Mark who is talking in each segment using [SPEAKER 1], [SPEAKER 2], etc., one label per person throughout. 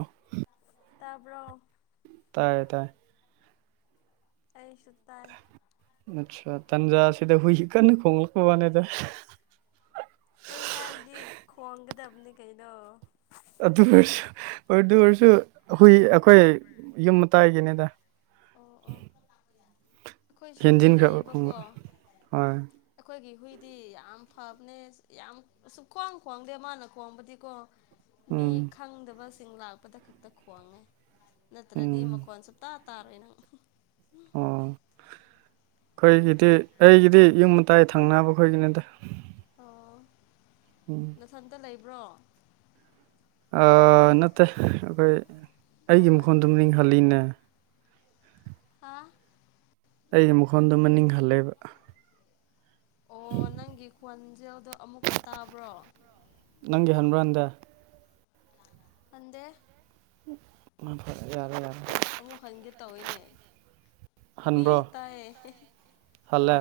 [SPEAKER 1] ꯑ [unintelligible]
[SPEAKER 2] ꯇꯥꯕ꯭ꯔꯣ
[SPEAKER 1] ꯇꯥꯏꯌꯦ ꯇꯥꯏ
[SPEAKER 2] ꯑꯩꯁꯨ ꯇꯥꯏ
[SPEAKER 1] ꯑꯆꯥ ꯇꯟꯖꯁꯤꯗ ꯍꯨꯏ ꯀꯟꯅ ꯈꯣꯡꯂꯛꯄꯕꯅꯦꯗ
[SPEAKER 2] ꯍꯨꯏ ꯍꯥꯏꯕꯗꯤ ꯈꯣꯡꯒꯗꯕꯅꯦ ꯀꯩꯅꯣ
[SPEAKER 1] ꯑꯗꯨ ꯑꯣꯏꯔꯁꯨ ꯑꯗꯨ ꯑꯣꯏꯔꯁꯨ ꯍꯨꯏ ꯑꯩꯈꯣꯏ ꯌꯨꯝ ꯃꯇꯥꯏꯒꯤꯅꯤꯗ
[SPEAKER 2] ꯑꯣ ꯑꯣ ꯑꯩꯈꯣꯏꯁꯨ ꯍꯨꯏ
[SPEAKER 1] ꯍꯦꯟꯖꯤꯟꯈ꯭ꯔꯕ
[SPEAKER 2] ꯂꯩꯌꯦꯕꯀꯣ
[SPEAKER 1] ꯈꯣꯡꯕ ꯍꯣꯏ
[SPEAKER 2] ꯑꯩꯈꯣꯏꯒꯤ ꯍꯨꯏ ꯗꯤ ꯌꯥꯝ ꯐꯕꯅꯦ ꯌꯥꯝ ꯑꯁꯨꯛ ꯈ꯭ꯋꯥꯡ ꯈꯣꯡꯗꯦ ꯃꯥꯅ ꯈꯣꯡꯕꯗꯤꯀꯣ ꯃꯤ
[SPEAKER 1] ꯎꯝ
[SPEAKER 2] ꯈꯪꯗꯕꯁꯤꯡ ꯂꯥꯛꯄꯗ ꯈꯛꯇ ꯈꯣꯡꯉꯦ ꯅꯠꯇ꯭ꯔꯗꯤ
[SPEAKER 1] ꯎꯝ
[SPEAKER 2] ꯃꯈꯣꯟ ꯁꯨ ꯇ ꯇꯥꯔꯣꯏꯅ
[SPEAKER 1] ꯑꯣ ꯑꯩꯈꯣꯏꯒꯤꯗꯤ ꯑꯩꯒꯤꯗꯤ ꯌꯨꯝ ꯃꯇꯥꯏ ꯊꯪꯅꯕ ꯑꯩꯈꯣꯏꯒꯤꯅꯤꯗ
[SPEAKER 2] ꯑꯣ
[SPEAKER 1] ꯎꯝ
[SPEAKER 2] ꯅꯊꯟꯇ ꯂꯩꯕ꯭ꯔꯣ
[SPEAKER 1] ꯑ ꯅꯠꯇꯦ ꯑꯩꯈꯣꯏ
[SPEAKER 2] ꯑꯣ
[SPEAKER 1] ꯑꯩꯒꯤ
[SPEAKER 2] ꯑꯣ
[SPEAKER 1] ꯃꯈꯣꯟꯗꯨꯝ ꯅꯤꯡꯍꯜꯂꯤꯅꯦ
[SPEAKER 2] ꯍꯥ
[SPEAKER 1] ꯑꯩꯒꯤ ꯃꯈꯣꯟꯗꯣ ꯃꯅꯤꯡ ꯍꯜꯂꯦꯕ
[SPEAKER 2] ꯑꯣ ꯅꯪꯒꯤ ꯈꯣꯟꯖꯦꯜꯗꯣ ꯑꯃꯨꯛꯀ ꯇꯥꯕ꯭ꯔꯣ
[SPEAKER 1] ꯈꯟꯔꯟꯗ [unintelligible]
[SPEAKER 2] ꯍꯟꯗꯦ
[SPEAKER 1] ꯎ ꯐ [unintelligible]
[SPEAKER 2] ꯑꯦ ꯑꯃꯨꯛ ꯍꯟꯒꯦ ꯇꯧꯑꯅꯦ ꯌꯤ ꯇꯌꯦ
[SPEAKER 1] ꯍꯂꯦ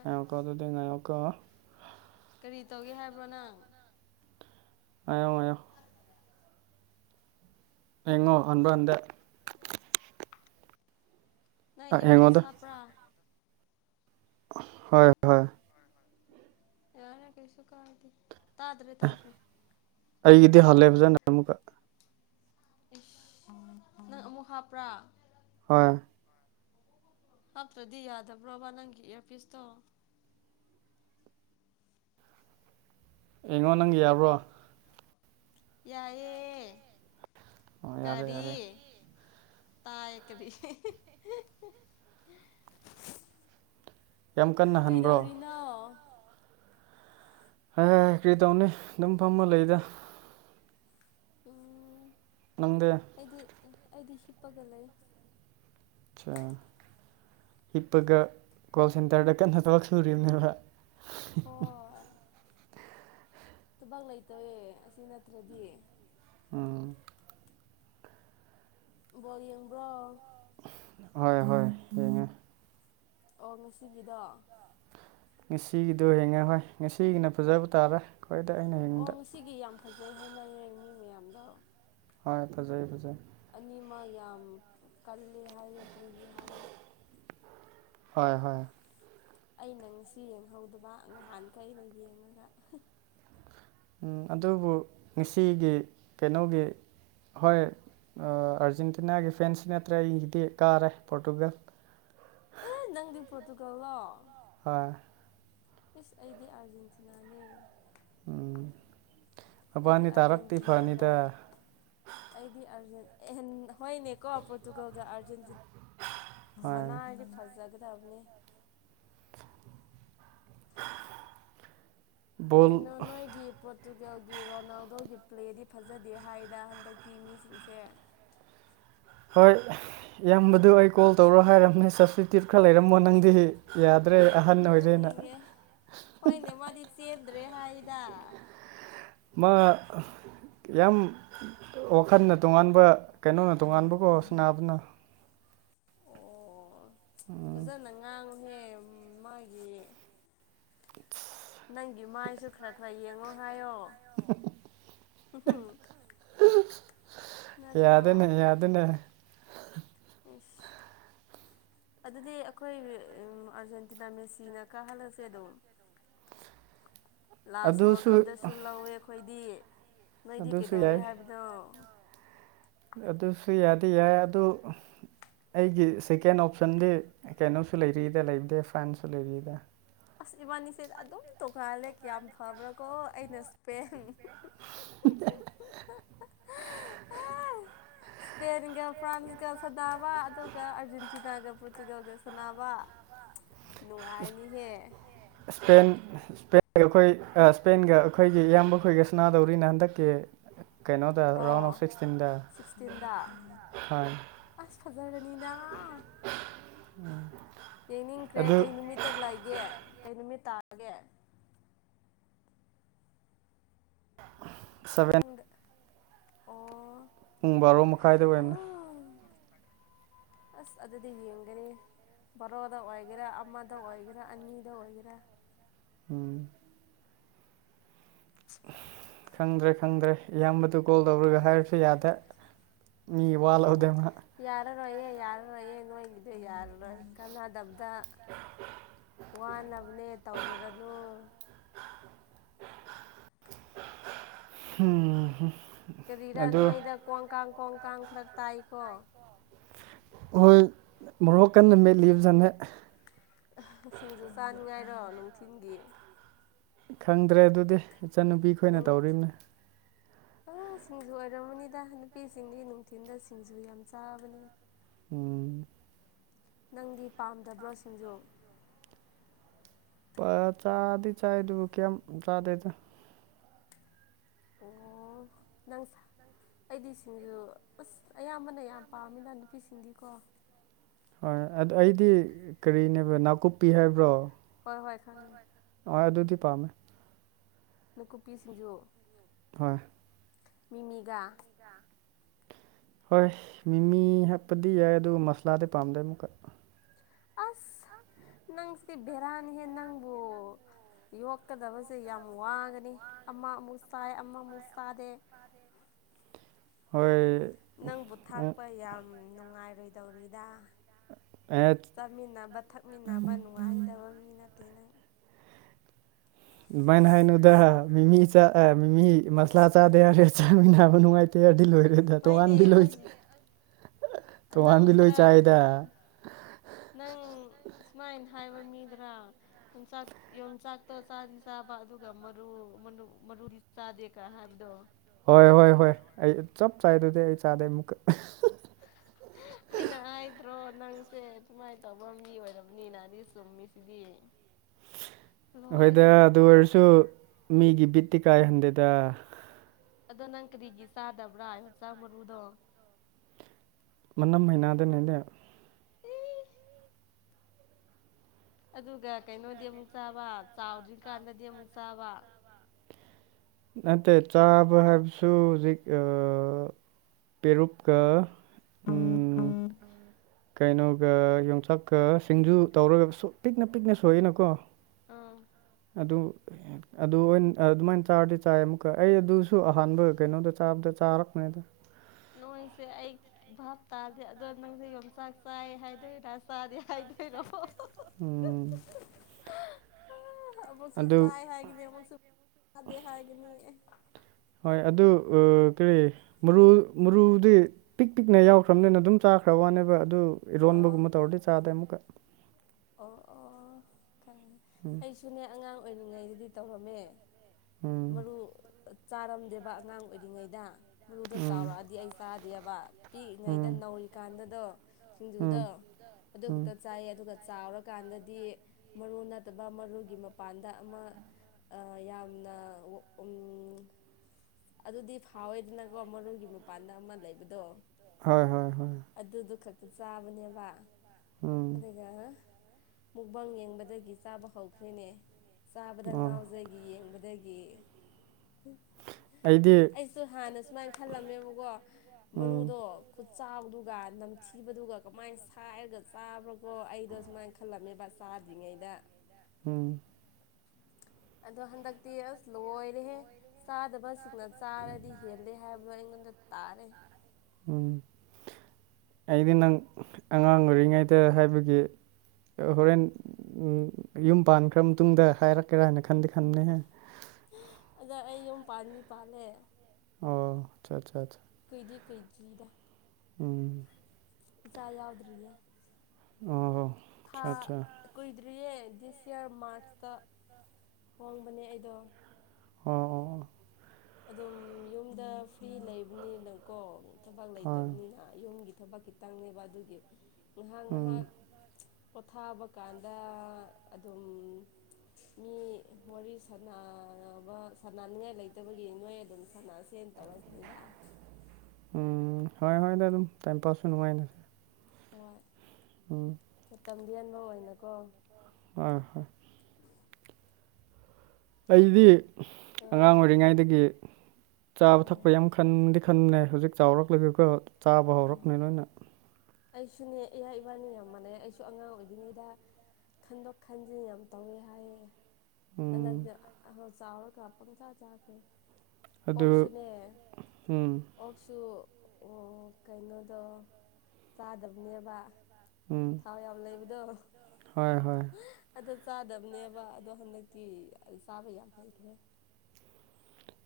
[SPEAKER 1] ꯉꯌꯣꯀ ꯑꯗꯨꯗꯤꯉꯀꯣ
[SPEAKER 2] ꯀꯔꯤ ꯇꯧꯒꯦ ꯍꯥꯏꯕ꯭ꯔꯣ ꯅꯪ
[SPEAKER 1] ꯉꯑꯣ ꯉꯑꯣ ꯌꯦꯉꯣ ꯑꯕꯗ [unintelligible]
[SPEAKER 2] ꯅ ꯏꯌꯔ ꯄꯤꯁ ꯍꯥꯄ꯭ꯔꯥ
[SPEAKER 1] ꯍꯣꯏ ꯍꯣꯏ
[SPEAKER 2] ꯌꯥꯅ ꯀꯩꯁꯨꯨ ꯀꯗꯦ
[SPEAKER 1] ꯑꯩꯒꯤꯗꯤ ꯍꯜꯂꯦ ꯐꯖꯅ ꯑꯃꯨꯛꯀ
[SPEAKER 2] ꯅꯪ ꯑꯃꯨꯛ ꯍꯥꯞꯄ꯭ꯔꯥ
[SPEAKER 1] ꯍꯣꯏ
[SPEAKER 2] ꯍꯥꯞꯇ꯭ꯔꯗꯤ ꯌꯥꯗꯕ꯭ꯔꯣꯕ ꯅꯪꯒꯤ ꯏꯌꯥꯔ ꯄꯤꯁꯇꯣ
[SPEAKER 1] ꯑꯩꯡꯉꯣ ꯅꯪ ꯌꯥꯕ꯭ꯔꯣ
[SPEAKER 2] ꯌꯥꯏꯌꯦ
[SPEAKER 1] ꯑꯣ ꯌꯥꯔꯦ
[SPEAKER 2] ꯀꯔꯤ
[SPEAKER 1] ꯌꯥꯔꯦ
[SPEAKER 2] ꯇꯥ ꯀꯗꯤ
[SPEAKER 1] ꯌꯥꯝ ꯀꯟꯅ ꯍꯟꯕ꯭ꯔꯣ ꯍꯥꯏ ꯀꯩ ꯇꯧꯅꯤ ꯑꯗꯨꯝ ꯐꯝꯃ ꯂꯩꯗ
[SPEAKER 2] ꯎꯝ
[SPEAKER 1] ꯅꯪꯗꯦ
[SPEAKER 2] ꯑꯩꯗꯤꯁꯤꯄꯒ ꯂꯩ
[SPEAKER 1] ꯑꯆꯥ ꯍꯤꯞꯄꯒ ꯀꯣꯜ ꯁꯦꯟꯇꯔꯗ ꯀꯟꯅ ꯊꯕꯛ ꯁꯨꯔꯤꯕꯅꯦꯕ
[SPEAKER 2] ꯍꯣꯏ ꯊꯕꯛ ꯂꯩꯇꯧꯋꯦ ꯑꯁꯤ ꯅꯠꯇ꯭ꯔꯗꯤ
[SPEAKER 1] ꯑꯣ
[SPEAKER 2] ꯕꯣ ꯌꯦꯡꯕ꯭ꯔꯣ
[SPEAKER 1] ꯍꯣꯏ ꯍꯣꯏ ꯍꯉ
[SPEAKER 2] ꯑꯣ ꯉꯁꯤꯒꯤꯗ
[SPEAKER 1] ꯉꯁꯤꯒꯤꯗꯣ ꯍꯦꯡꯉꯦ ꯍꯣꯏ ꯉꯁꯤꯒꯤꯅ ꯐꯖꯕ ꯇꯥꯔꯦ ꯑꯩꯈꯣꯏꯗ ꯑꯩꯅ
[SPEAKER 2] ꯑꯣ
[SPEAKER 1] ꯍꯤꯡꯕꯗ
[SPEAKER 2] ꯉꯁꯤꯒꯤ ꯌꯥꯝ ꯐꯖꯩ ꯍꯥꯏꯅ ꯌꯦꯡ ꯃꯤ ꯃꯌꯥꯝꯗꯣ
[SPEAKER 1] ꯍꯣꯏ ꯐꯖꯩ ꯐꯖꯩ
[SPEAKER 2] ꯑꯅꯤꯃꯛ ꯌꯥꯝ ꯀꯜꯂ ꯍꯥꯏꯌꯦ ꯍꯩꯌꯦ ꯍꯥꯏꯌꯦ
[SPEAKER 1] ꯍꯣꯏ ꯍꯣꯏ
[SPEAKER 2] ꯑꯩꯅ ꯉꯁꯤ ꯌꯦꯡꯍꯧꯗꯕ ꯅꯍꯥꯟꯈꯩꯅ ꯌꯦꯡꯉꯒ
[SPEAKER 1] ꯎꯝ ꯑꯗꯨꯕꯨ ꯉꯁꯤꯒꯤ ꯀꯩꯅꯣꯒꯤ ꯍꯣꯏ ꯑꯥꯔꯖꯦꯟꯇꯤꯅꯥꯒꯤ ꯐꯦꯟꯁ ꯅꯠꯇ꯭ꯔꯦ ꯑꯩꯒꯤꯗꯤ ꯀꯥꯔꯦ ꯄꯣꯔꯇꯨꯒꯜ [unintelligible]
[SPEAKER 2] ꯑꯦ ꯅꯪꯗꯤ ꯄꯣꯔꯇꯨꯒꯜ ꯂꯣ
[SPEAKER 1] ꯍꯣꯏ
[SPEAKER 2] ꯏꯁ ꯑꯩꯗꯤ ꯑꯔꯖꯦꯟꯇꯤꯅꯥꯅꯦ
[SPEAKER 1] ꯎꯝ
[SPEAKER 2] ꯑꯩꯗꯤ
[SPEAKER 1] ꯃꯕꯥꯅꯤ ꯇꯥꯔꯛꯇꯤ
[SPEAKER 2] ꯑꯥꯔꯖꯦꯟꯇꯤꯅꯥꯒ
[SPEAKER 1] ꯐꯅꯤꯗ
[SPEAKER 2] ꯑꯩꯗꯤ ꯑꯔꯖꯦꯟ ꯑꯦꯍꯟ ꯍꯣꯏꯅꯦ ꯀꯣ ꯄꯣꯔꯇꯨꯒꯜꯒ ꯑꯔꯖꯦꯟꯇꯤ
[SPEAKER 1] ꯍꯣꯏ
[SPEAKER 2] ꯁꯅꯥꯗꯤ ꯐꯖꯒꯗꯕꯅꯤ
[SPEAKER 1] [unintelligible] ꯕꯣꯜ
[SPEAKER 2] ꯀꯩꯅꯣ ꯅꯣꯏꯒꯤ ꯄꯣꯠ ꯇꯨꯒꯦꯜꯒꯤ ꯔꯣꯅꯥꯜꯗꯣꯒꯤ ꯄ꯭ꯂꯦꯗꯤ ꯐꯖꯗꯦ ꯍꯥꯏꯗꯥ ꯍꯟꯗꯛꯇꯤ ꯃꯤꯁꯤꯡꯁꯦ
[SPEAKER 1] ꯍꯣꯏ ꯏꯌꯥꯝꯕꯗꯨ ꯑꯩ ꯀꯣꯜ ꯇꯧꯔꯣ ꯍꯥꯏꯔꯝꯅꯦ ꯆꯁꯤ [unintelligible] ꯈꯔ ꯂꯩꯔꯝꯃꯣ ꯅꯪꯗꯤ ꯌꯥꯗ꯭ꯔꯦ ꯑꯍꯟ ꯑꯣꯏꯔꯦꯅ
[SPEAKER 2] ꯅꯣꯛꯅꯤꯡꯉꯦ ꯗ꯭ꯔꯦ ꯍꯥꯏꯗꯥ꯫
[SPEAKER 1] ꯃꯥ ꯌꯥꯝ ꯋꯥꯈꯜꯅ ꯇꯣꯉꯥꯟꯕ ꯀꯩꯅꯣꯅ ꯇꯣꯉꯥꯟꯕꯀꯣ ꯁꯤꯅꯥꯕꯅ
[SPEAKER 2] ꯑꯣ ꯐꯖꯅ ꯉꯥꯡꯉꯨꯍꯦ ꯃꯥꯒꯤ ꯅꯪꯒꯤ ꯃꯥꯏꯁꯨ ꯈꯔ ꯈꯔ ꯌꯦꯡꯉꯣ ꯍꯥꯏꯌꯣ ꯎꯝ ꯍꯝ
[SPEAKER 1] ꯌꯥꯗꯦꯅꯦ ꯌꯥꯗꯦꯅꯦ
[SPEAKER 2] [inaudible] ꯑꯗꯨꯗꯤ ꯑꯩꯈꯣꯏ ꯑꯥꯔꯖꯦꯟꯇꯤꯅꯥ ꯃꯦꯁꯤꯅ ꯀꯥꯍꯜꯂꯁꯦ ꯑꯗꯨꯝ
[SPEAKER 1] [unintelligible]
[SPEAKER 2] ꯂꯥꯁ ꯋꯥꯔꯜ
[SPEAKER 1] ꯑꯗꯨꯁꯨ
[SPEAKER 2] ꯀꯞꯇꯁꯨ ꯂꯧꯋꯦ ꯑꯩꯈꯣꯏꯗꯤ ꯅꯣꯏꯗꯤ
[SPEAKER 1] ꯑꯗꯨꯁꯨ
[SPEAKER 2] ꯀꯩꯗꯧꯔꯦ
[SPEAKER 1] ꯌꯥꯏ
[SPEAKER 2] ꯍꯥꯏꯕꯅꯣ
[SPEAKER 1] ꯑꯗꯨꯁꯨ ꯌꯥꯗꯤ ꯌꯥꯏ ꯑꯗꯨ ꯑꯩꯒꯤ ꯁꯦꯀꯦꯟ ꯑꯣꯞꯁꯟꯗꯤ ꯀꯩꯅꯣꯁꯨ ꯂꯩꯔꯤꯗ ꯂꯩꯕꯗꯦ ꯐ꯭ꯔꯥꯟꯁꯨ ꯂꯩꯔꯤꯗ
[SPEAKER 2] ꯑꯁ ꯏꯕꯥꯅꯤꯁꯦꯗ ꯑꯗꯨꯝ ꯇꯣꯡꯉꯥꯜꯂꯦ ꯀꯌꯥꯝ ꯐꯕ꯭ꯔꯥ ꯀꯣ ꯑꯩꯅ ꯁꯄꯦꯟ
[SPEAKER 1] [unintelligible]
[SPEAKER 2] ꯏꯁꯄꯦꯟꯒ ꯐ꯭ꯔꯥꯟꯁꯀ ꯁꯅꯕ ꯑꯗꯨꯒ ꯑꯥꯔꯖꯦꯟꯇꯤꯅꯥꯒ ꯄꯣꯔꯇꯨꯒꯜꯒ ꯁꯅꯕ
[SPEAKER 1] [unintelligible]
[SPEAKER 2] ꯅꯨꯡꯉꯥꯏꯅꯤꯍꯦ
[SPEAKER 1] ꯏꯁꯄꯦꯟ ꯏꯁꯄ ꯑꯩꯈꯣꯏ ꯏꯁꯄꯦꯟꯒ ꯑꯩꯈꯣꯏꯒꯤ ꯏꯌꯥꯝꯕ ꯈꯣꯏꯒ ꯁꯅꯥꯗꯧꯔꯤꯅ ꯍꯟꯗꯛꯀꯤ ꯀꯩꯅꯣꯗ ꯔꯥꯎꯟ
[SPEAKER 2] ꯑꯣ
[SPEAKER 1] ꯑꯣꯄ ꯁꯤꯀꯁꯇꯤꯟꯗ
[SPEAKER 2] ꯐꯖꯔꯅꯤꯅꯥ
[SPEAKER 1] ꯎꯝ
[SPEAKER 2] ꯌꯦꯡꯅꯤꯡꯈ꯭ꯔꯦ ꯀꯩ ꯅꯨꯃꯤꯠꯇ ꯂꯩꯒꯦ ꯀꯩ ꯅꯨꯃꯤꯠ ꯇꯥꯒꯦ
[SPEAKER 1] ꯁꯚꯦꯟ
[SPEAKER 2] ꯈꯪꯗꯦ ꯑꯣ
[SPEAKER 1] ꯄꯨꯡ ꯕꯥꯔꯣ ꯃꯈꯥꯏꯗ ꯑꯣꯏꯔꯝꯅꯦ [inaudible]
[SPEAKER 2] ꯑꯁ ꯑꯗꯗꯤ ꯌꯦꯡꯒꯅꯤ ꯕꯥꯔꯣꯗ ꯑꯣꯏꯒꯦꯔꯥ ꯑꯃꯗ ꯑꯣꯏꯒꯦꯔꯥ ꯑꯅꯤꯗ ꯑꯣꯏꯒꯦꯔꯥ
[SPEAKER 1] ꯎꯝ ꯈꯪꯗ꯭ꯔꯦ ꯈꯪꯗ꯭ꯔꯦ ꯏꯌꯥꯝꯕꯗꯨ ꯀꯣꯜ ꯇꯧꯔꯒ ꯍꯥꯏꯔꯁꯨ ꯌꯥꯗꯦ ꯃꯤ ꯋꯥꯂꯧꯗꯦꯃꯥ
[SPEAKER 2] ꯔꯔꯣꯏꯌꯦ ꯌꯥꯔꯔꯣꯏꯌꯦ ꯅꯣꯏꯒꯤꯁꯦ ꯌꯥꯔꯔꯣꯏ ꯀꯥꯟꯅꯗꯕꯗ ꯋꯥꯅꯕꯅꯦ ꯇꯧꯔꯨꯔꯅꯨ
[SPEAKER 1] ꯍꯝ
[SPEAKER 2] ꯀꯔꯤꯔꯥ ꯅꯣꯏꯗ ꯀꯣꯟ ꯀꯥꯡ ꯀꯣꯡ ꯀꯥꯡ ꯈꯔ ꯇꯥꯏꯀꯣ
[SPEAKER 1] ꯍꯣꯏ ꯃꯔꯣꯛ ꯀꯟꯅ ꯃꯦꯠꯂꯤꯕꯖꯠꯅꯦ
[SPEAKER 2] ꯁꯤꯡꯁꯨ ꯆꯥꯅꯤꯡꯉꯥꯏꯔꯣ ꯅꯨꯡꯊꯤꯜꯒꯤ
[SPEAKER 1] ꯈꯪꯗ꯭ꯔꯦ ꯑꯗꯨꯗꯤ ꯏꯆꯟꯟꯅꯨꯄꯤ ꯈꯣꯏꯅ ꯇꯧꯔꯤꯕꯅꯦ
[SPEAKER 2] ꯑ ꯁꯤꯡꯖꯨ ꯑꯣꯏꯔꯝꯃꯅꯤꯗ ꯅꯨꯄꯤꯁꯤꯡꯗꯤ ꯅꯨꯡꯊꯤꯤꯟꯗ ꯁꯤꯡꯖꯨ ꯌꯥꯝ ꯆꯥꯕꯅꯦ
[SPEAKER 1] ꯎꯝ
[SPEAKER 2] ꯅꯪꯗꯤ ꯄꯥꯝꯗꯕ꯭ꯔ ꯁꯤꯡꯗꯨꯣ
[SPEAKER 1] ꯄ ꯆꯥꯗꯤ ꯆꯥꯏꯗꯨꯕꯨ ꯀꯌꯥ ꯆꯥꯗꯦꯗ [inaudible]
[SPEAKER 2] ꯑꯣ ꯅꯪ ꯑꯩꯗꯤ ꯁꯤꯡꯁꯨ ꯑꯁ ꯑꯌꯥꯝꯕꯅ ꯌꯥꯝ ꯄꯥꯝꯃꯤꯅ ꯅꯨꯄꯤꯁꯤꯡꯗꯤꯀꯣ
[SPEAKER 1] ꯍꯣꯏ ꯑꯗꯨ ꯑꯩꯗꯤ ꯀꯔꯤꯅꯦꯕ ꯅꯥꯀꯨꯞꯄꯤ ꯍꯥꯏꯕ꯭ꯔꯣ
[SPEAKER 2] ꯍꯣꯏ ꯍꯣꯏ ꯈꯉꯦ
[SPEAKER 1] ꯍꯣꯏ ꯑꯗꯨꯗꯤ ꯄꯥꯝꯃꯦ
[SPEAKER 2] ꯅꯨ ꯀꯨꯞꯄꯤꯤꯁꯤꯡꯖꯨ
[SPEAKER 1] ꯍꯣꯏ
[SPEAKER 2] ꯃꯤꯅꯤꯒꯥ
[SPEAKER 1] ꯍꯣꯏ ꯃꯤꯃꯤ ꯍꯥꯞꯄꯗꯤ ꯌꯥꯏ ꯑꯗꯨꯒ ꯃꯁꯂꯥꯗꯤ ꯄꯥꯝꯗꯩ ꯑꯃꯨꯛꯀ ꯑ
[SPEAKER 2] ꯅꯪ ꯁꯤ ꯕꯦꯔꯅꯤ ꯍ ꯅꯪꯕꯨ ꯌꯣꯛꯀꯗꯕꯁꯦ ꯌꯥꯝ ꯋꯥꯒꯅꯤ ꯑꯃ ꯑꯃꯨꯛ ꯆꯥꯏ ꯑꯃꯃꯨꯛ ꯆꯥꯗꯦ
[SPEAKER 1] ꯍꯣꯏ
[SPEAKER 2] ꯅꯪꯕꯨ
[SPEAKER 1] ꯑ-
[SPEAKER 2] ꯊꯥꯛꯄ ꯌꯥꯝ ꯅꯨꯡꯉꯥꯏꯔꯣꯏꯗꯧꯔꯤꯗ
[SPEAKER 1] ꯑꯦ
[SPEAKER 2] ꯆꯥꯃꯤꯟꯅꯕ ꯊꯛꯃꯤꯟꯅꯕ ꯅꯨꯡꯉꯥꯏꯒꯗꯕ ꯃꯤ ꯅꯠꯇꯦ ꯅꯪ
[SPEAKER 1] ꯑꯗꯨꯃꯥꯏꯅ ꯍꯥꯏꯅꯨꯗ ꯃꯤꯃꯤ ꯆꯥꯛꯑ ꯃꯤꯃꯤ ꯃꯁꯂꯥ ꯆꯥꯗꯦ ꯌꯥꯔꯦ ꯆꯥꯃꯤꯟꯅꯕ ꯅꯨꯡꯉꯥꯏꯇꯦ ꯍꯥꯏꯔꯗꯤ ꯂꯣꯏꯔꯦ ꯇ
[SPEAKER 2] ꯍꯣꯏꯅꯦ
[SPEAKER 1] ꯀꯥꯟꯗꯤ ꯂꯣꯏꯁꯦ
[SPEAKER 2] ꯑꯁ ꯅꯪ ꯈꯔ ꯅꯪ ꯁꯨꯃꯥꯏꯅ ꯍꯥꯏꯕ ꯃꯤꯗꯨꯔꯥ ꯌꯣꯡꯆꯥꯛ ꯌꯣꯡꯆꯥꯛꯇꯣ ꯆꯥꯗꯤ ꯆꯥꯕ ꯑꯗꯨꯒ ꯃꯔꯨ ꯃꯔ ꯃꯨꯔꯤꯁꯇꯥꯗꯦ ꯀ ꯍꯥꯏꯕꯗꯣ
[SPEAKER 1] ꯍꯣꯏ ꯍꯣꯏ ꯍꯣꯏ ꯑꯩ ꯆꯞ ꯆꯥꯏꯗꯨꯗꯤ ꯑꯩ ꯆꯥꯗꯦ ꯑꯃꯨꯛꯀ [inaudible]
[SPEAKER 2] ꯑꯩꯅ ꯍꯥꯏꯗ꯭ꯔꯣ ꯅꯪꯁꯦ ꯁꯨꯃꯥꯏꯅ ꯇꯧꯕ ꯃꯤ ꯑꯣꯏꯔꯕꯅꯤꯅꯗꯤ ꯆꯨꯝꯃꯤꯁꯤꯗꯤ
[SPEAKER 1] ꯑꯩꯈꯣꯏꯗ
[SPEAKER 2] ꯂꯣꯏꯔꯦ
[SPEAKER 1] ꯑꯗꯨ ꯑꯣꯏꯔꯁꯨ ꯃꯤꯒꯤ ꯕꯤꯠꯇꯤ ꯀꯥꯏꯍꯟꯗꯦꯗ
[SPEAKER 2] ꯑꯗꯣ ꯅꯪ ꯀꯔꯤꯒꯤ ꯆꯥꯗꯕ꯭ꯔꯥ ꯑꯩ ꯍꯞꯆꯥꯡ ꯃꯔꯨꯗꯣ
[SPEAKER 1] ꯃꯅꯝ ꯃꯅꯥꯗꯅꯦꯅꯦ
[SPEAKER 2] ꯑꯦ ꯑꯗꯨꯒ ꯀꯩꯅꯣꯗꯤ ꯑꯃꯨꯛ ꯆꯥꯕ ꯆꯥꯎꯗ꯭ꯔꯤꯀꯥꯟꯗꯗꯤ ꯑꯃꯨꯛ ꯆꯥꯕ
[SPEAKER 1] ꯅꯠꯇꯦ ꯆꯥꯕ ꯍꯥꯏꯕꯁꯨ ꯍꯧꯖꯤꯛ ꯄꯦꯔꯨꯨꯞꯀ
[SPEAKER 2] ꯎꯝ ꯎꯝ
[SPEAKER 1] ꯀꯩꯅꯣꯒ ꯌꯣꯡꯆꯥꯛꯀ ꯁꯤꯡꯖꯨ ꯇꯧꯔꯒ ꯄꯤꯛꯅ ꯄꯤꯛꯅ ꯁꯣꯛꯏꯅꯀꯣ
[SPEAKER 2] ꯑ
[SPEAKER 1] ꯑꯗꯨ ꯑꯗꯨ ꯑꯗꯨꯃꯥꯏꯅ ꯆꯥꯔꯗꯤ ꯆꯥꯏ ꯑꯃꯨꯛꯀ ꯑꯩ ꯑꯗꯨꯁꯨ ꯑꯍꯥꯟꯕ ꯀꯩꯅꯣꯗ ꯆꯥꯗ ꯆꯥꯔꯛꯄꯅꯤꯗ
[SPEAKER 2] ꯅꯪꯁꯦ ꯑꯩ ꯚꯥꯞ ꯇꯥꯗꯦ ꯑꯗꯣ ꯅꯪꯁꯦ ꯌꯣꯡꯆꯥꯛ ꯆꯥꯏ ꯍꯥꯏꯗꯣꯏꯔꯥ ꯆꯥꯗꯦ ꯍꯥꯏꯗꯣꯏꯔꯣ
[SPEAKER 1] ꯎꯝ
[SPEAKER 2] ꯑꯃꯨꯛꯁꯨ
[SPEAKER 1] ꯑꯗꯨ
[SPEAKER 2] ꯆꯥꯏ ꯍꯥꯏꯒꯅꯤ ꯑꯃꯨꯛꯁꯨꯗꯦ ꯍꯥꯏꯒꯅꯤ
[SPEAKER 1] ꯍꯣꯏ ꯑꯗꯨ ꯀꯔꯤ ꯃꯔꯨ ꯃꯔꯨꯗꯤ ꯄꯤꯛ ꯄꯤꯛꯅ
[SPEAKER 2] ꯎꯝ
[SPEAKER 1] ꯌꯥꯎꯈ꯭ꯔꯕꯅꯤꯅ ꯑꯗꯨꯝ ꯆꯥꯈ꯭ꯔꯕ ꯋꯥꯅꯦꯕ ꯑꯗꯨ
[SPEAKER 2] ꯑꯥ
[SPEAKER 1] ꯏꯔꯣꯟꯕꯒꯨꯝꯕ ꯇꯧꯔꯗꯤ ꯆꯥꯗꯦ ꯑꯃꯨꯛꯀ
[SPEAKER 2] ꯑꯣ ꯑꯣ
[SPEAKER 1] ꯎꯝ
[SPEAKER 2] ꯑꯩꯁꯨꯅꯦ ꯑꯉꯥꯡ ꯑꯣꯏꯔꯤꯉꯩꯗꯗꯤ ꯇꯧꯔꯝꯃꯦ
[SPEAKER 1] ꯎꯝ
[SPEAKER 2] ꯃꯔꯨ ꯆꯥꯔꯝꯗꯦꯕ ꯑꯉꯥꯡ ꯑꯣꯏꯔꯤꯉꯩꯗ ꯃꯔꯨꯗꯣ
[SPEAKER 1] ꯎꯝ
[SPEAKER 2] ꯆꯥꯎꯔꯛꯑꯗꯤ ꯑꯩ ꯆꯥꯗꯦꯕ ꯄꯤꯛꯏꯉꯩꯗ
[SPEAKER 1] ꯎꯝ
[SPEAKER 2] ꯅꯧꯔꯤꯀꯥꯟꯗꯗꯣ
[SPEAKER 1] ꯎꯝ
[SPEAKER 2] ꯁꯤꯡꯖꯨꯗꯣ ꯑꯗꯨ ꯈꯛꯇ
[SPEAKER 1] ꯎꯝ
[SPEAKER 2] ꯆꯥꯏꯌꯦ ꯑꯗꯨꯒ ꯆꯥꯎꯔꯀꯥꯟꯗꯗꯤ ꯃꯔꯨ ꯅꯠꯇꯕ ꯃꯔꯨꯒꯤ ꯃꯄꯥꯟꯗ ꯑꯃ ꯌꯥꯝꯅ ꯑꯗꯨꯗꯤ ꯐꯥꯎꯋꯦꯗꯅꯀꯣ ꯃꯔꯣꯏꯒꯤ ꯃꯄꯥꯟꯗ ꯑꯃ ꯂꯩꯕꯗꯣ
[SPEAKER 1] ꯍꯣꯏ ꯍꯣꯏ ꯍꯣꯏ
[SPEAKER 2] ꯑꯗꯨꯗꯣ ꯈꯛꯇ ꯆꯥꯕꯅꯦꯕ
[SPEAKER 1] ꯎꯝ
[SPEAKER 2] ꯑꯗꯨꯒ ꯃꯨꯛꯕꯪ ꯌꯦꯡꯕꯗ ꯑꯗꯨ ꯗꯗꯒꯤ ꯆꯥꯕ ꯍꯧꯈ꯭ꯔꯦꯅꯦ ꯆꯥꯕꯗ
[SPEAKER 1] ꯑꯣ
[SPEAKER 2] ꯉꯥꯎꯖꯈꯤ ꯌꯦꯡꯕꯗꯒꯤ ꯎ
[SPEAKER 1] ꯑꯩꯗꯤ
[SPEAKER 2] ꯑꯩꯁꯨ ꯍꯥꯟꯅ ꯁꯨꯃꯥꯏꯅ ꯈꯜꯂꯝꯃꯦꯕꯀꯣ
[SPEAKER 1] ꯎꯝ
[SPEAKER 2] ꯃꯔꯨꯗꯣ ꯈꯨꯠꯆꯗ ꯑꯗꯨꯒ ꯅꯝꯊꯤꯕꯗꯨꯒ ꯀꯃꯥꯏꯅ ꯁꯥꯏꯔꯒ ꯆꯥꯕ꯭ꯔꯥꯒꯣ ꯑꯩꯗꯣ ꯁꯨꯃꯥꯏꯅ ꯈꯜꯂꯝꯃꯦꯕ ꯆꯥꯗ ꯍꯧꯔꯤꯉꯩꯗ
[SPEAKER 1] ꯎꯝ
[SPEAKER 2] ꯑꯗꯣ ꯍꯟꯗꯛꯇꯤ ꯑꯁ ꯂꯣꯏꯔꯦꯍꯦ ꯆꯥꯗꯕꯁꯤꯡꯅ ꯆꯥꯔꯗꯤ ꯍꯦꯜꯂꯦ ꯍꯥꯏꯕꯗꯣ ꯑꯩꯉꯣꯟꯗ ꯇꯥꯔꯦ
[SPEAKER 1] ꯎꯝ ꯑꯩꯗꯤ ꯅꯪ ꯑꯉꯥꯡ ꯑꯣꯏꯔꯤꯉꯩꯗ ꯍꯥꯏꯕꯒꯤ ꯍꯣꯔꯦꯟ ꯎ ꯌꯨꯝ ꯄꯥꯟꯈ꯭ꯔ ꯃꯇꯨꯡꯗ ꯍꯥꯏꯔꯛꯀꯦꯔꯥ ꯍꯥꯏꯅ ꯈꯟꯗꯦ ꯈꯅꯦ
[SPEAKER 2] ꯄꯥꯟꯅꯤ ꯄꯥꯂꯦ
[SPEAKER 1] ꯑꯣ ꯑꯆꯥ ꯑꯠꯆꯥ ꯑ
[SPEAKER 2] ꯆꯗ
[SPEAKER 1] ꯎꯝ
[SPEAKER 2] ꯏꯁꯆꯥꯥ ꯌꯥꯎꯗꯔꯤꯌꯦ
[SPEAKER 1] ꯑ ꯑꯆꯥ ꯑꯠꯆꯥ
[SPEAKER 2] ꯇ꯭ꯔꯤꯌꯦ ꯗꯤꯁ ꯌꯌꯥꯔ ꯃꯥꯔꯆꯇ ꯍꯣꯡꯕꯅꯦ ꯑꯩꯗꯣ
[SPEAKER 1] ꯑꯣ ꯑꯣ
[SPEAKER 2] ꯑꯗꯨꯝ ꯌꯨꯝꯗ ꯐ꯭ꯔꯤ ꯂꯩꯕꯅꯤꯅꯀꯣ ꯊꯕꯥꯛ
[SPEAKER 1] ꯍꯣꯏ
[SPEAKER 2] ꯂꯩꯇꯕꯅꯤꯅ ꯌꯨꯝꯒꯤ ꯊꯕꯛ ꯈꯤꯇꯪꯅꯦꯕ ꯑꯗꯨꯒꯤ ꯉꯥꯏꯍꯥꯛ
[SPEAKER 1] ꯎꯝ
[SPEAKER 2] ꯉꯥꯏꯍꯥꯛ ꯄꯣꯊꯥꯕ ꯀꯥꯟꯗ ꯑꯗꯨꯝ ꯃꯤ ꯋꯥꯔꯤ ꯁꯥꯟꯅꯕ ꯁꯥꯟꯅꯅꯤꯡꯉꯥꯏ ꯂꯩꯇ ꯅꯠꯇꯕꯒꯤ ꯅꯣꯏ ꯑꯗꯨꯝ ꯁꯅ ꯁꯦꯟ ꯇꯧꯔꯛꯄꯅꯤꯗ
[SPEAKER 1] ꯎꯝ ꯍ ꯍ ꯏꯝ ꯇꯥꯏꯝ ꯄꯥꯁꯁꯨ ꯅꯅꯨꯡꯉꯥꯏꯅꯦ
[SPEAKER 2] ꯍ
[SPEAKER 1] ꯑꯣ
[SPEAKER 2] ꯌꯦꯦꯟꯕ ꯑꯣꯏꯅꯀꯣ
[SPEAKER 1] ꯍꯣꯏ ꯍꯣꯏ ꯑꯩꯗꯤ
[SPEAKER 2] ꯑꯥ
[SPEAKER 1] ꯑꯉꯥꯡ ꯑꯣꯏꯔꯤꯉꯩꯗꯒꯤ ꯆꯥꯕ ꯊꯛꯄ
[SPEAKER 2] ꯎꯝ
[SPEAKER 1] ꯌꯥꯝ ꯈꯟ ꯈꯟꯅꯦ ꯍꯧꯖꯤꯛ ꯆꯥꯎꯔꯛꯂꯒꯒ ꯆꯥꯕ ꯍꯧꯔꯛꯅꯦ ꯂꯣꯏꯅ
[SPEAKER 2] ꯑꯩꯁꯨꯅꯦ ꯏꯌꯥ ꯏꯕꯥꯅꯤ ꯌꯥꯝ ꯃꯥꯟꯅꯩ ꯑꯩꯁꯨ ꯑꯉꯥꯡ ꯑꯣꯏꯔꯤꯉꯩꯗ ꯈꯟꯗꯣꯛ ꯈꯟꯖꯤ ꯌꯥꯝ ꯇꯧꯋꯦ ꯍꯥꯏꯌꯦ ꯍꯗ
[SPEAKER 1] ꯎꯝ
[SPEAKER 2] ꯆꯥꯎꯔ ꯀꯄꯪ ꯆꯥ ꯆꯥ
[SPEAKER 1] ꯑꯗꯨ
[SPEAKER 2] ꯀꯁꯨꯅꯦ
[SPEAKER 1] ꯎꯝ
[SPEAKER 2] ꯀꯁꯨ ꯎ ꯀꯩꯅꯣꯗꯣ ꯆꯥꯗꯕꯅꯦꯕ
[SPEAKER 1] ꯎꯝ
[SPEAKER 2] ꯊꯥꯎ ꯌꯥꯝ ꯂꯩꯕꯗꯣ
[SPEAKER 1] ꯍꯣꯏ ꯍꯣꯏ
[SPEAKER 2] ꯑꯗꯣ ꯆꯥꯗꯕꯅꯦꯕ ꯑꯗꯣ ꯍꯟꯗꯛꯇꯤ ꯆꯥꯕ ꯌꯥꯝ ꯍꯩꯈ꯭ꯔꯦ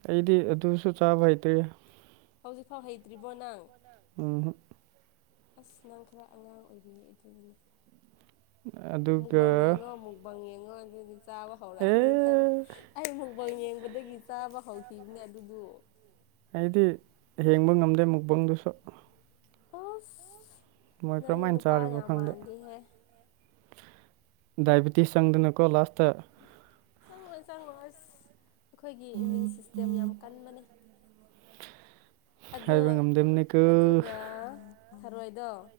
[SPEAKER 1] ꯑꯩꯗꯤ ꯑꯗꯨꯁꯨ ꯆꯥꯕ ꯍꯩꯇ꯭ꯦ
[SPEAKER 2] ꯍꯧꯖꯤꯛꯐꯥꯎ ꯍꯩꯇ꯭ꯔꯤꯕꯣ ꯅꯪ
[SPEAKER 1] ꯑ
[SPEAKER 2] ꯑꯁ ꯅꯪ ꯈꯔ ꯑꯉꯥꯡ ꯑꯣꯏꯔꯤꯌꯦ ꯑꯗꯨꯒꯤꯅꯦ
[SPEAKER 1] ꯑꯗꯨꯒ
[SPEAKER 2] ꯅꯣꯏ ꯑꯗꯨꯗꯤ ꯆꯥꯕ
[SPEAKER 1] ꯑꯦ
[SPEAKER 2] ꯍꯧꯔꯛꯑꯅꯤꯅꯪ ꯑꯩ ꯕꯜ ꯌꯦꯡꯕꯗꯒꯤ ꯆꯥꯕ ꯍꯧꯈꯤꯕꯅꯦ ꯑꯗꯨꯗꯨ
[SPEAKER 1] ꯑꯩꯗꯤ ꯍꯦꯡꯕ ꯉꯝꯗꯦ ꯃꯨꯛꯄꯪꯗꯨꯁꯨ
[SPEAKER 2] ꯑ
[SPEAKER 1] ꯃꯣꯏ ꯀꯔꯝꯍꯥꯏꯅ ꯆꯥꯔꯤꯕꯅꯣ ꯈꯪꯗꯦ ꯗꯥꯏꯕꯦꯇꯤꯁ ꯆꯪꯗꯅꯀꯣ ꯂꯥꯁꯇ
[SPEAKER 2] ꯆꯪꯉꯣꯏ ꯆꯪꯉꯣꯏ ꯑꯩꯈꯣꯏꯒꯤ ꯏꯃ꯭ꯌꯨꯟ ꯁꯤꯁꯇꯦꯝ ꯌꯥꯝ ꯀꯟꯕꯅꯦ
[SPEAKER 1] ꯍꯥꯏꯕ
[SPEAKER 2] ꯑꯗꯣ
[SPEAKER 1] ꯉꯝꯗꯅꯤꯀ
[SPEAKER 2] ꯑꯗꯨꯒ ꯊꯔꯣꯏꯗꯣ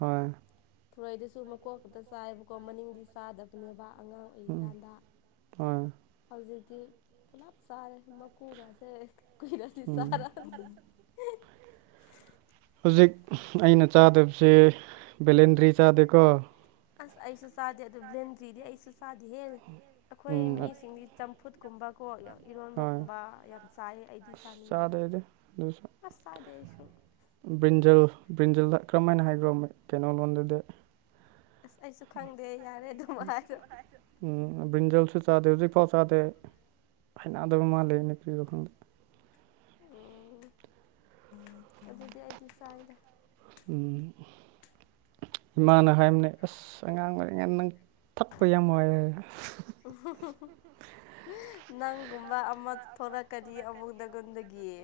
[SPEAKER 1] ꯍꯣꯏ
[SPEAKER 2] ꯊꯨꯔꯩꯗꯨꯁꯨ ꯃꯀꯣꯛꯇꯇ ꯆꯥꯏꯕꯀꯣ ꯃꯅꯤꯡꯗꯤ ꯆꯥꯗꯕꯅꯦꯕ ꯑꯉꯥꯡ
[SPEAKER 1] ꯎꯝ
[SPEAKER 2] ꯑꯣꯏꯔꯤꯀꯥꯟꯗ
[SPEAKER 1] ꯍꯣꯏ
[SPEAKER 2] ꯍꯧꯖꯤꯛ ꯑꯗꯤ ꯄꯨꯂꯥꯞ ꯆꯥꯔꯦ ꯃꯀꯨꯒꯥꯁꯦ ꯀꯨꯏꯔꯁꯨ
[SPEAKER 1] ꯎꯝ
[SPEAKER 2] ꯆꯔꯅꯤ
[SPEAKER 1] ꯍꯧꯖꯤꯛ ꯑꯩꯅ ꯆꯥꯗꯕꯁꯦ ꯕꯦꯂꯦꯟꯗ꯭ꯔꯤ ꯆꯥꯗꯦꯀꯣ
[SPEAKER 2] ꯑꯁ ꯑꯩꯁꯨ ꯆꯥꯗꯦ ꯑꯗꯨ ꯕ꯭ꯂꯦꯟꯗ꯭ꯔꯤꯗꯤ ꯑꯩꯁꯨ ꯆꯥꯗꯦ ꯍꯦ ꯑꯩꯈꯣꯏ
[SPEAKER 1] ꯎꯝ
[SPEAKER 2] ꯃꯤꯁꯤꯡꯗꯤ ꯆꯝꯐꯨꯠ ꯀꯨꯝꯕ ꯀꯣ ꯑꯣꯏꯜ
[SPEAKER 1] ꯍꯣꯏ
[SPEAKER 2] ꯏꯔꯣꯟꯕꯒꯨꯝꯕ ꯌꯥꯝ ꯆꯥꯏꯌꯦ ꯑꯩꯗꯤ
[SPEAKER 1] ꯑꯁ
[SPEAKER 2] ꯆꯥꯅꯤꯡꯗꯦ
[SPEAKER 1] ꯆꯥꯗꯦ ꯑꯩꯗꯤ ꯑꯗꯨꯁꯨ
[SPEAKER 2] ꯑꯁ ꯆꯥꯗꯦ ꯑꯩꯁꯨ
[SPEAKER 1] ꯕ꯭ꯔꯤꯟꯖꯜ ꯕ꯭ꯔꯤꯟꯖꯜꯗ ꯀꯔꯝ ꯍꯥꯏꯅ ꯍꯥꯏꯈ꯭ꯔꯣ ꯀꯩꯅꯣ ꯂꯣꯟꯗꯨꯗꯤ
[SPEAKER 2] ꯑꯁ ꯑꯩꯁꯨ ꯈꯪꯗꯦ ꯌꯥꯔꯦ ꯑꯗꯨꯝ ꯍꯥꯏꯔꯣ
[SPEAKER 1] ꯎꯝ ꯐꯗꯦꯜꯁꯨ ꯆꯥꯗꯦ ꯍꯧꯖꯤꯛꯐꯥꯎ ꯆꯥꯗꯦ ꯍꯅꯗꯕ ꯃꯥꯜꯂꯤ ꯀ꯭ꯔꯤꯗꯣ ꯈꯪꯗꯦ
[SPEAKER 2] ꯑꯣ ꯑꯗꯨꯗꯤ ꯑꯩꯗꯤ ꯆꯥꯏꯗ
[SPEAKER 1] ꯎꯝ ꯏꯃꯥꯅ ꯍꯥꯏꯔꯝꯅꯦ ꯑꯁ ꯑꯉꯥꯡ ꯑꯣꯏꯔꯤꯉ ꯅꯪ ꯊꯛꯄ ꯌꯥꯝ ꯅꯨꯡꯉꯥꯏ
[SPEAKER 2] ꯅꯪꯒꯨꯝꯕ ꯑꯃ ꯊꯣꯔꯛꯀꯗꯤ ꯑꯃꯨꯛꯗꯒꯣꯟꯗꯒꯤꯦ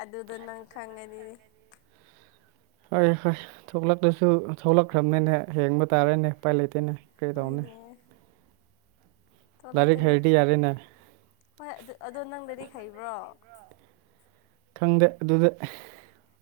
[SPEAKER 2] ꯑꯗꯨ ꯑꯗꯨꯗ ꯅꯪ ꯈꯪꯅꯤꯅꯤ
[SPEAKER 1] ꯍꯣꯏ ꯍꯣꯏ ꯊꯣꯛꯂꯛꯂꯁꯨ ꯊꯣꯛꯂꯛꯈ꯭ꯔꯕꯅꯤꯅꯦ ꯍꯦꯡꯕ ꯇꯥꯔꯦꯅꯦ ꯏꯄꯥꯏ ꯂꯩꯇꯦꯅꯦ ꯀꯔꯤ ꯇꯧꯅꯤ
[SPEAKER 2] ꯑꯣꯏꯅꯦ
[SPEAKER 1] ꯂꯥꯏꯔꯤꯛ
[SPEAKER 2] ꯊꯣꯛꯣꯂꯛꯀꯅꯤ
[SPEAKER 1] ꯍꯩꯔꯗꯤ ꯌꯥꯔꯦꯅꯦ
[SPEAKER 2] ꯍꯣꯏ ꯑꯗꯨ ꯑꯗꯣ ꯅꯪꯗꯗꯤ ꯍꯩꯕ꯭ꯔꯣ
[SPEAKER 1] ꯈꯪꯗꯦ ꯑꯗꯨꯗ